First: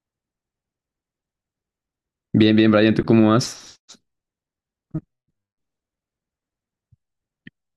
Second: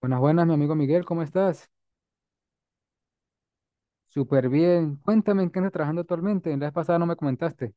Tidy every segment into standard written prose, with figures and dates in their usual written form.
Buenas, buenas, mi amigo Miguel, ¿cómo estás? Bien, bien, Brian, ¿tú cómo vas? Súper bien. Cuéntame en qué andas trabajando actualmente. La vez pasada no me comentaste.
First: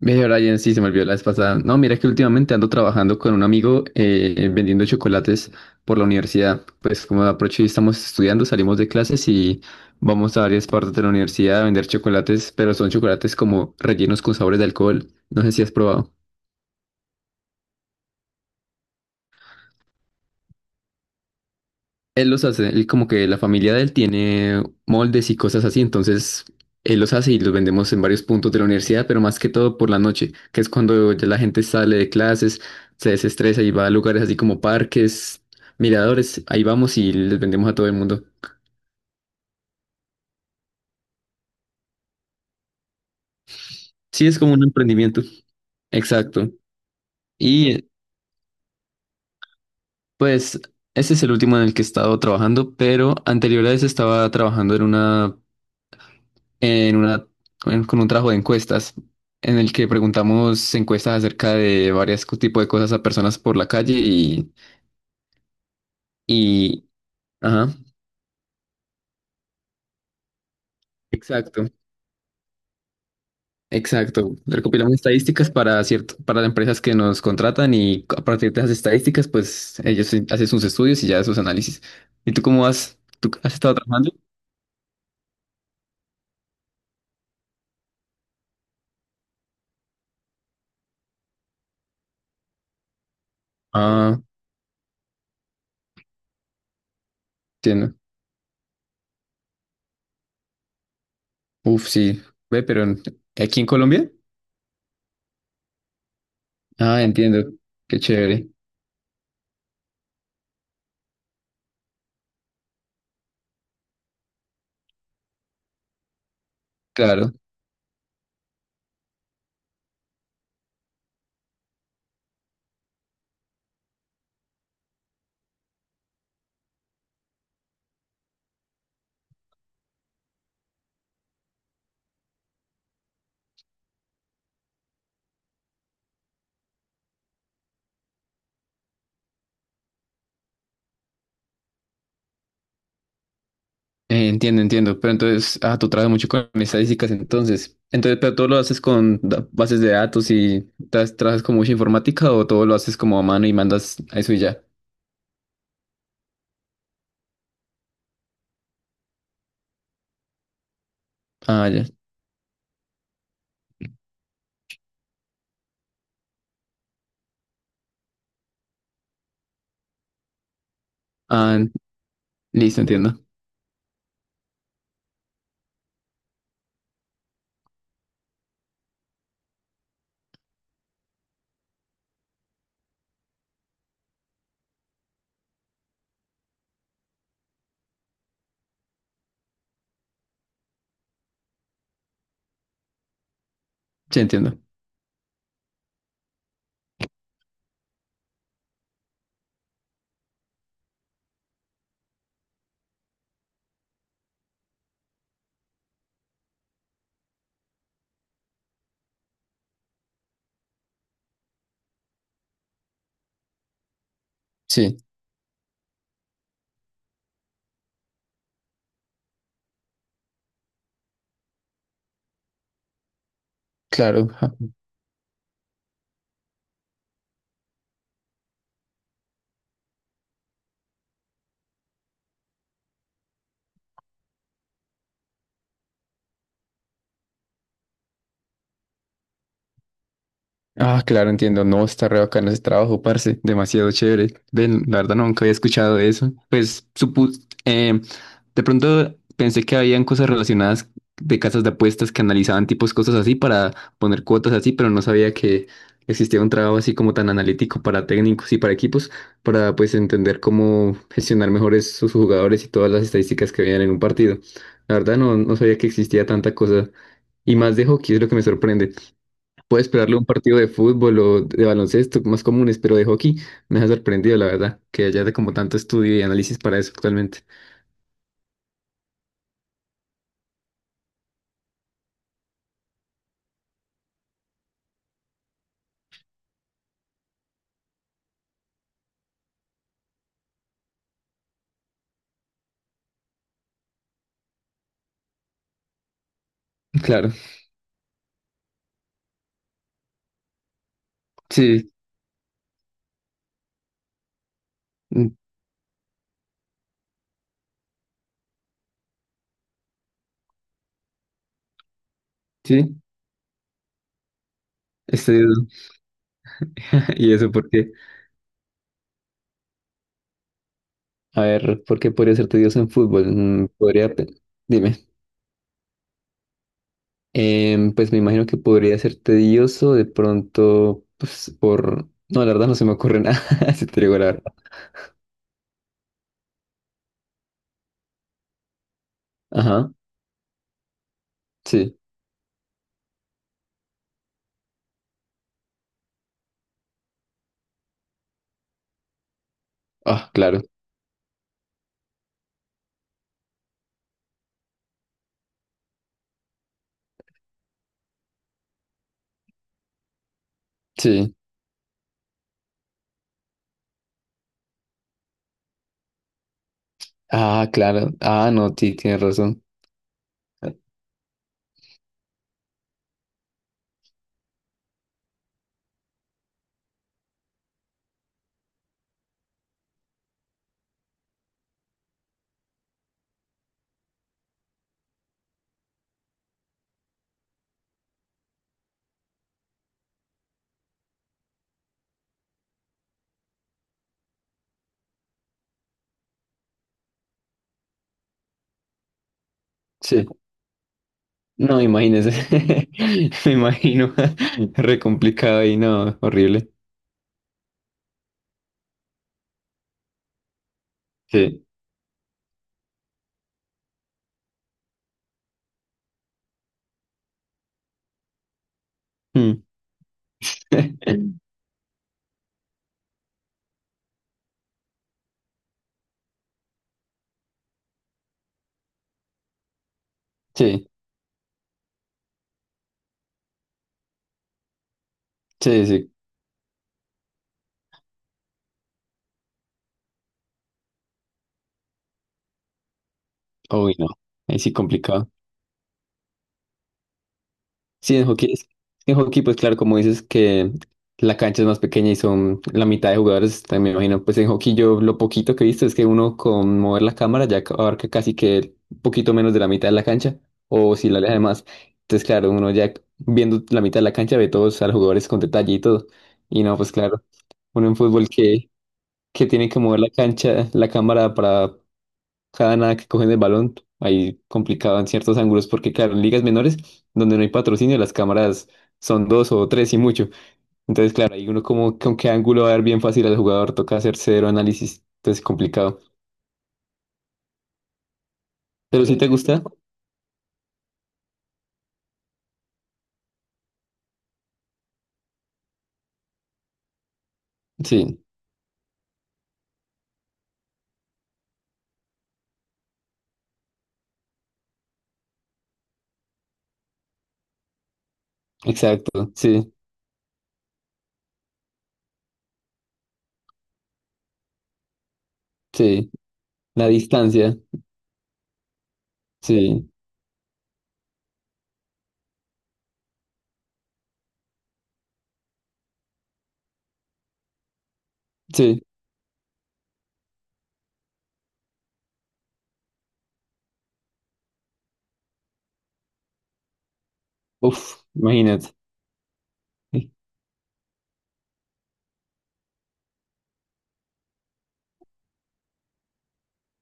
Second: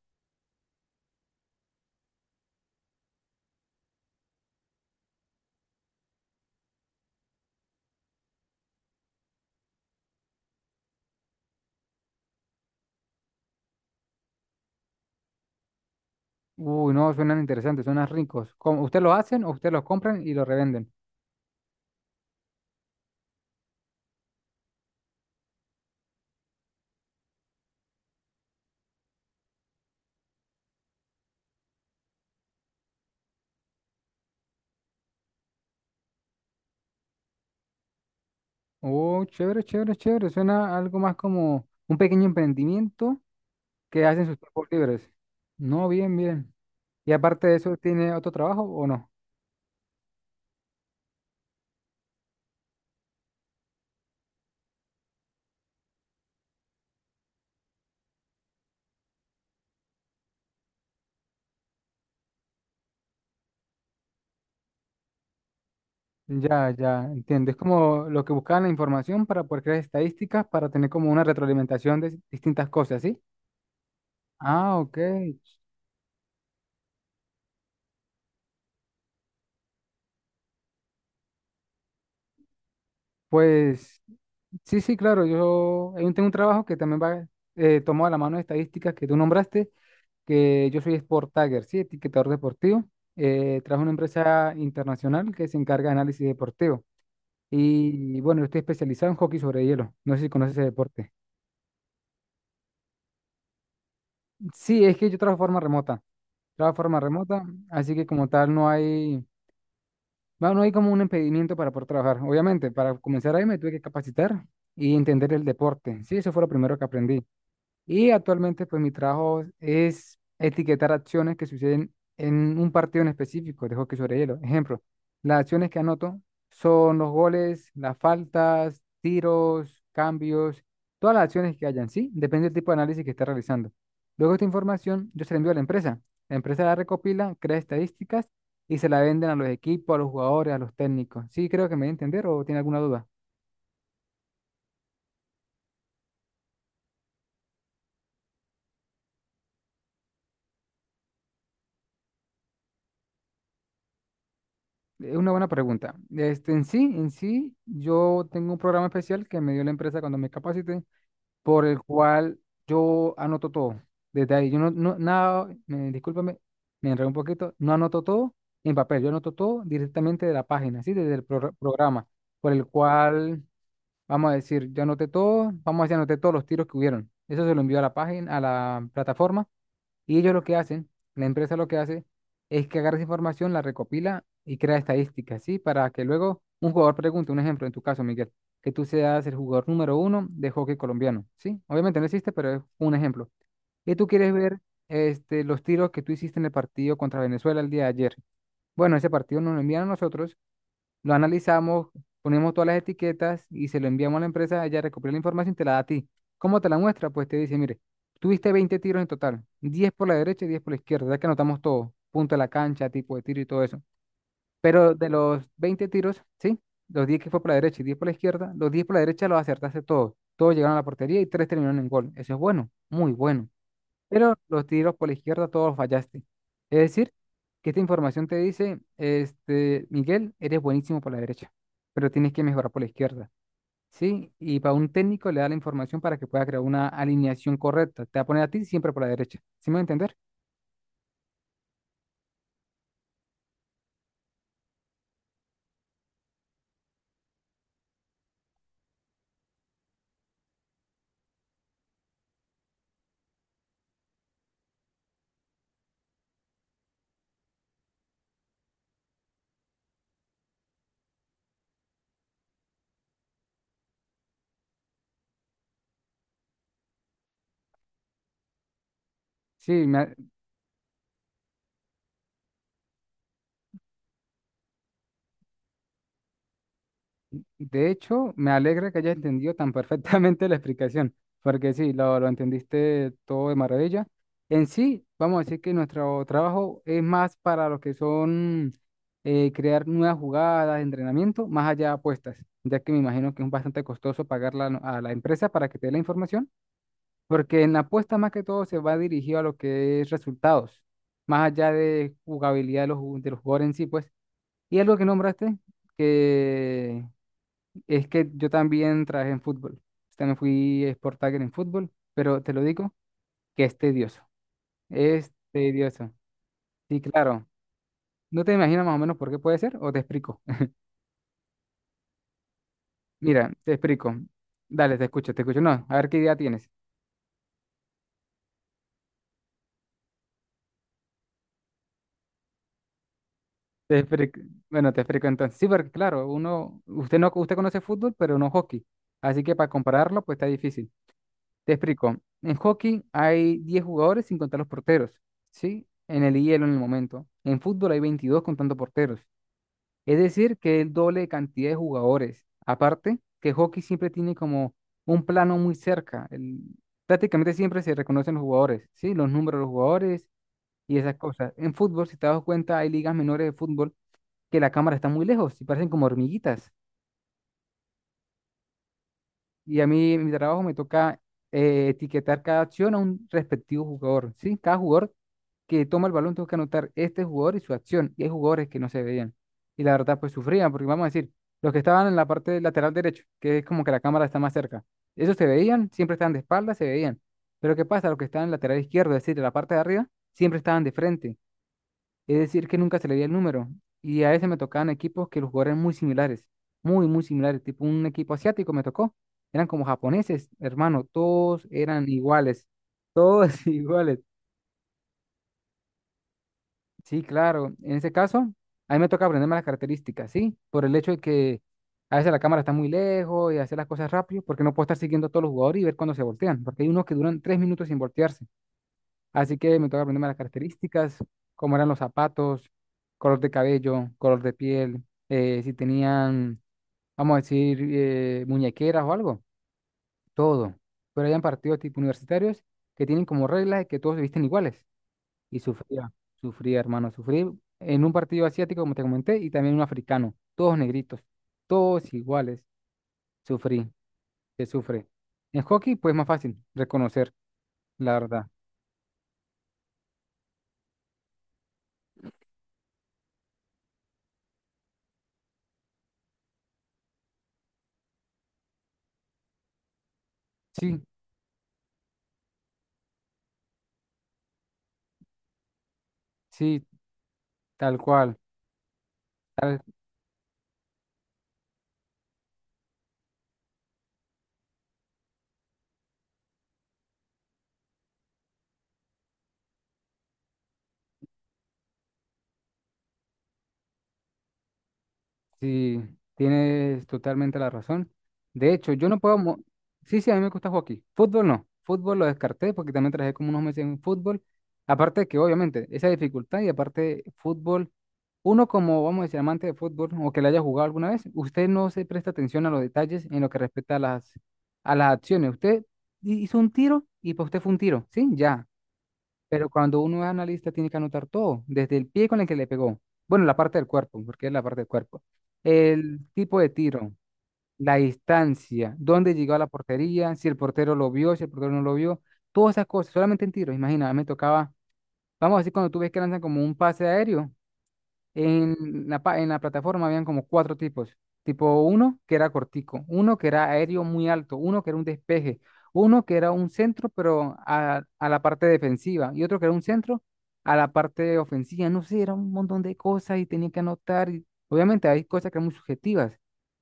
Ve, Brian, sí, se me olvidó la vez pasada. No, mira que últimamente ando trabajando con un amigo vendiendo chocolates por la universidad. Pues como aprovecho y estamos estudiando, salimos de clases y vamos a varias partes de la universidad a vender chocolates, pero son chocolates como rellenos con sabores de alcohol. No sé si has probado. Uy, no, suenan interesantes, suenan ricos. ¿Cómo, usted lo hacen o usted los compran y los revenden? Él los hace, él como que la familia de él tiene moldes y cosas así, entonces él los hace y los vendemos en varios puntos de la universidad, pero más que todo por la noche, que es cuando ya la gente sale de clases, se desestresa y va a lugares así como parques, miradores, ahí vamos y les vendemos a todo el mundo. Oh, chévere, chévere, chévere. Suena algo más como un pequeño emprendimiento que hacen Sí, sus es como un tiempos libres. emprendimiento. No, bien, Exacto. bien. Y aparte de eso, Y ¿tiene otro trabajo o no? pues ese es el último en el que he estado trabajando, pero anterior a ese estaba trabajando en una en una, con un trabajo de encuestas en el que preguntamos encuestas acerca de varios tipos de cosas a personas por la calle y, Ya, y ya, entiendo. Es ajá, como lo que buscaban la información para poder crear estadísticas, para tener como una exacto, retroalimentación de distintas cosas, ¿sí? exacto. Ah, Recopilamos ok. estadísticas para cierto, para las empresas que nos contratan y a partir de esas estadísticas, pues ellos sí hacen sus estudios y ya sus análisis. ¿Y tú cómo vas? ¿Tú has estado Pues trabajando? sí, sí, claro. Yo tengo un trabajo que también va tomado a la mano de estadísticas que tú nombraste, que yo soy Sport Tagger, sí, etiquetador deportivo. Trabajo en una Ah, empresa internacional que se encarga de análisis deportivo. entiendo. Y bueno, yo estoy especializado en hockey sobre hielo. No sé si conoces ese deporte. Uf, sí. Ve, aquí en Colombia. Sí, es que yo trabajo de forma remota. Trabajo de forma Ah, remota, entiendo. así Qué que como chévere. tal no hay como un impedimento para poder trabajar. Obviamente, para comenzar ahí me tuve que capacitar y entender el deporte. Sí, eso fue lo primero que aprendí. Claro. Y actualmente, pues mi trabajo es etiquetar acciones que suceden en un partido en específico de hockey sobre hielo. Ejemplo, las acciones que anoto son los goles, las faltas, tiros, cambios, todas las acciones que hayan, ¿sí? Depende del tipo de análisis que esté realizando. Luego esta información yo se la envío a la empresa. La empresa la recopila, crea estadísticas y se la venden a los equipos, a los jugadores, a los técnicos. ¿Sí creo que me voy a entender o tiene alguna duda? Entiendo, entiendo. Pero entonces, ah, tú trabajas mucho con estadísticas, entonces. Entonces, pero todo lo haces con bases de datos y trabajas con mucha informática o todo lo haces como a mano y mandas a eso y ya. Una buena pregunta. En sí, yo tengo un programa especial que me dio la empresa cuando me capacité, por Ah, el ya. cual yo anoto todo. Desde ahí, yo no, no, nada, me- discúlpame, me enredé un poquito, no anoto todo en papel, yo anoto todo directamente de la página, ¿sí? Desde el Ah, programa, por el listo, entiendo. cual, vamos a decir, yo anoté todo, vamos a decir, anoté todos los tiros que hubieron. Eso se lo envío a la página, a la plataforma, y ellos lo que hacen, la empresa lo que hace es que agarra esa información, la recopila y crea estadísticas, ¿sí? Para que luego un jugador pregunte, un ejemplo, en tu caso, Miguel, que tú seas el jugador número uno de hockey colombiano, ¿sí? Obviamente no existe, pero es un ejemplo. Y tú Sí, quieres entiendo. ver los tiros que tú hiciste en el partido contra Venezuela el día de ayer. Bueno, ese partido nos lo envían a nosotros, lo analizamos, ponemos todas las etiquetas y se lo enviamos a la empresa, ella recopila la información y te la da a ti. ¿Cómo te la muestra? Pues te dice, mire, tuviste 20 tiros en total, 10 por la derecha y 10 por la izquierda, ya que anotamos todo, punto de la cancha, tipo de tiro y todo eso. Pero Sí, de los 20 tiros, ¿sí? Los 10 que fue por la derecha y 10 por la izquierda, los 10 por la derecha los acertaste todos. Todos llegaron a la portería y tres terminaron en gol. Eso es bueno, muy bueno, claro. pero los tiros por la izquierda todos fallaste. Es decir, que esta información te dice, Miguel, eres buenísimo por la derecha, pero tienes que mejorar por la izquierda, ¿sí? Y para un técnico le da la información para que pueda crear una alineación correcta. Te va a poner a ti siempre por la derecha, ¿sí me va a entender? Ah, claro, entiendo. No, está re bacano ese trabajo, parce. Demasiado chévere. Ven, la verdad nunca había escuchado de eso. Pues supus, de pronto pensé que habían cosas relacionadas de casas de apuestas que analizaban tipos cosas así para poner cuotas así, pero no sabía que existía un trabajo así como tan analítico para técnicos y para equipos, para pues entender cómo gestionar mejor sus jugadores y todas las estadísticas que veían en un partido. La verdad no sabía que existía tanta cosa. Y más de hockey es lo que me sorprende. Sí, Puedes me, esperarle un partido de fútbol o de baloncesto, más comunes, pero de hockey me ha sorprendido, la verdad, que haya de como tanto estudio y análisis para eso actualmente. De hecho, me alegra que hayas entendido tan perfectamente la explicación, porque sí, lo entendiste todo de maravilla. En sí, vamos a decir que nuestro trabajo es más para los que son crear nuevas jugadas, entrenamiento, más allá de apuestas, ya que me imagino que es bastante costoso pagarla a la empresa para que te dé la información, Claro, porque en la apuesta más que todo se va dirigido a lo que es resultados, más allá sí, de jugabilidad de de los jugadores en sí, pues. Y algo que mm, nombraste, que es que yo también trabajé en fútbol. Pues, también fui sport tagger en fútbol, pero te lo digo sí, que es tedioso. es Es tedioso. tedioso. Sí, ¿Y claro. eso por qué? ¿No te imaginas más o menos por qué puede ser? ¿O te explico? A ver, ¿por qué podría ser tedioso en fútbol? Mira, Mm, te explico. Dale, te dime. escucho, te escucho. No, a ver qué idea tienes. Pues me imagino que podría ser tedioso de pronto, pues por... No, la verdad no se me ocurre nada, si Te te digo la explico. verdad. Bueno, te explico entonces. Sí, porque claro, uno, usted conoce fútbol, pero no hockey. Así que para Ajá, compararlo, pues está difícil. Te sí. explico. En hockey hay 10 jugadores sin contar los porteros, ¿sí? En el hielo en el momento. En fútbol hay 22 contando porteros. Es Ah, decir, claro, que el doble de cantidad de jugadores. Aparte, que hockey siempre tiene como un plano muy cerca. Prácticamente siempre se reconocen los jugadores, ¿sí? Los números de los jugadores y esas sí. cosas. En fútbol, si te das cuenta, hay ligas menores de fútbol que la cámara está muy lejos y parecen como hormiguitas. Ah, claro. Ah, no, sí, tienes razón. Y a mí, en mi trabajo me toca etiquetar cada acción a un respectivo jugador, ¿sí? Cada jugador que toma el balón tengo que anotar este jugador y su acción. Y hay jugadores que no se veían. Y la verdad, pues sufrían, porque vamos a decir, los que estaban en la parte lateral derecho, que es como que la cámara está más cerca, esos se veían, siempre estaban de espaldas, se veían. Pero ¿qué pasa? Los que estaban en lateral izquierdo, es decir, en la parte de arriba, siempre estaban de frente. Es decir, que nunca se le dio el número. Y a veces me tocaban equipos que los jugadores eran muy similares, muy, muy similares. Tipo un equipo asiático me tocó. Eran como Sí. japoneses, hermano. Todos No, eran imagínese. iguales. Me Todos imagino. iguales. Re complicado y no, horrible. Sí, claro. En ese caso, a mí me toca aprenderme las características, ¿sí? Por el hecho de que Sí. a veces la cámara está muy lejos y hacer las cosas rápido, porque no puedo estar siguiendo a todos los jugadores y ver cuándo se voltean, porque hay unos que duran 3 minutos sin voltearse. Así Mm. que me toca aprenderme las características, cómo eran los zapatos, color de cabello, color de piel, si tenían, vamos a decir, muñequeras o algo, todo. Sí, Pero hayan partidos tipo universitarios que tienen como regla de que todos se visten iguales. Y sí, sufría, sí. sufría, hermano, sufrí en un partido asiático, como te comenté, y también un africano, todos negritos, todos iguales. Sufrí, Uy, no. Ahí se sí sufre. complicado. En hockey, pues más fácil reconocer, la Sí, en verdad. hockey, en hockey, pues claro, como dices que la cancha es más pequeña y son la mitad de jugadores, también me imagino, pues en hockey yo lo poquito que he visto es que uno con mover la cámara ya abarca casi que un poquito menos de la mitad de la cancha, o Sí, si la aleja más. Entonces, claro, uno ya viendo la mitad de la cancha ve todos a los jugadores con detalle y todo. Y no, sí, pues claro, uno en tal fútbol cual. Que tiene que mover la cancha, la cámara para cada nada que cogen el balón, ahí complicado en ciertos ángulos, porque claro, en ligas menores, donde no hay patrocinio, las cámaras son dos o tres y mucho. Entonces, claro, ahí uno como con qué ángulo va a ver bien fácil al jugador, toca hacer cero análisis, entonces complicado. Sí, tienes totalmente la razón. De hecho, Pero yo si no Sí, te puedo. Gusta, Sí, sí, a mí me gusta hockey. Fútbol no. Fútbol lo descarté porque también trabajé como unos meses en fútbol. Aparte de que, obviamente, esa dificultad y aparte fútbol, sí, uno como, vamos a decir, amante de fútbol o que le haya jugado alguna vez, usted no se presta atención a los detalles en lo que respecta a a las acciones. Usted hizo un tiro y para usted fue un tiro, ¿sí? Ya, exacto, pero sí, cuando uno es analista tiene que anotar todo, desde el pie con el que le pegó, bueno, la parte del cuerpo, porque es la parte del cuerpo, sí, el tipo de la tiro, distancia, la distancia, dónde llegó a la sí, portería, si el portero lo vio, si el portero no lo vio, todas esas cosas, solamente en tiro, imagina, me tocaba, vamos a decir, cuando tú ves que lanzan como un pase aéreo, sí, en en la plataforma habían como cuatro tipos. Tipo uno que era cortico, uno que era aéreo muy alto, uno que era un despeje, uno que era un centro pero uf, a la parte imagínate, defensiva y otro que era un sí, centro a la parte ofensiva. No sé, era un montón de cosas y tenía que anotar. Y obviamente hay cosas que eran muy subjetivas,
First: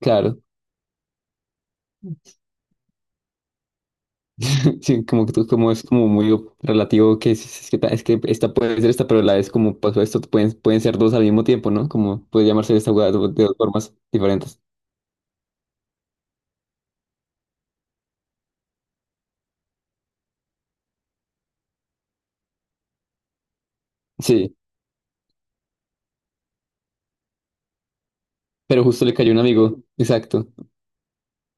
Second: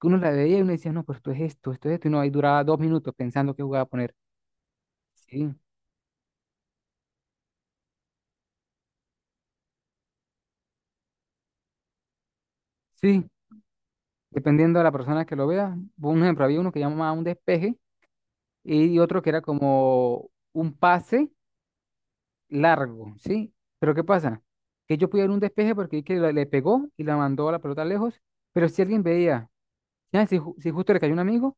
que uno la claro. veía y uno decía, no, pero esto es esto, esto es esto. Y no, ahí duraba 2 minutos pensando qué jugada poner. Sí, como que Sí, como es como muy relativo que es que, es que esta puede ser esta, pero la es como pasó esto, pueden ser dos al mismo tiempo, ¿no? Como puede llamarse esta jugada sí, de dos formas diferentes. dependiendo de la persona que lo vea. Un ejemplo, había uno que llamaba un despeje y otro que era como un pase largo, ¿sí? Pero ¿qué pasa? Sí, Que yo pude dar un despeje porque vi que le pegó y la mandó a la pelota lejos, pero si pero alguien justo le cayó un veía, amigo. ya, Exacto, si justo le cayó un amigo,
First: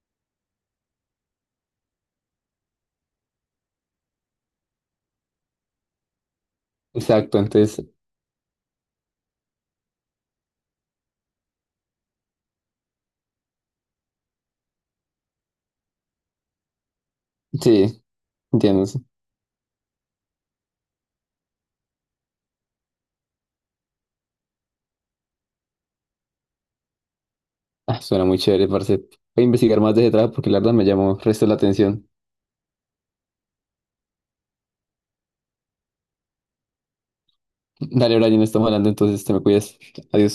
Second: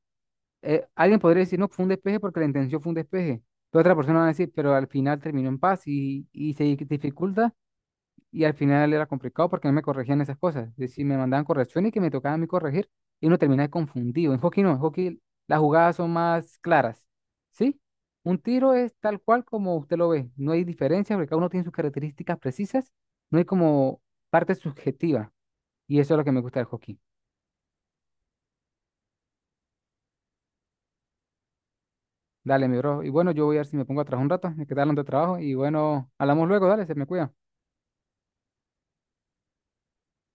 alguien podría decir, no, fue un despeje porque la intención fue un despeje. Pero otra persona va a decir, pero al final terminó en paz y se exacto. dificulta Entonces, y al final era complicado porque no me corregían esas cosas. Es decir, me mandaban correcciones que me tocaba a mí corregir y uno terminaba confundido. En hockey no, en hockey las jugadas son más claras, ¿sí? sí, Un tiro entiendo. es Sí. tal cual como usted lo ve, no hay diferencia porque cada uno tiene sus características precisas, no hay como parte subjetiva y eso es lo que me gusta del hockey. Ah, suena muy chévere, parce. Voy a investigar más de ese trabajo porque la verdad me llamó resto la atención. Dale, mi bro. Y bueno, yo voy a ver si me pongo a trabajar un rato, me quedaron de trabajo y bueno, hablamos luego, dale, se me cuida. Dale, Brian, estamos hablando, entonces te me cuidas. Adiós.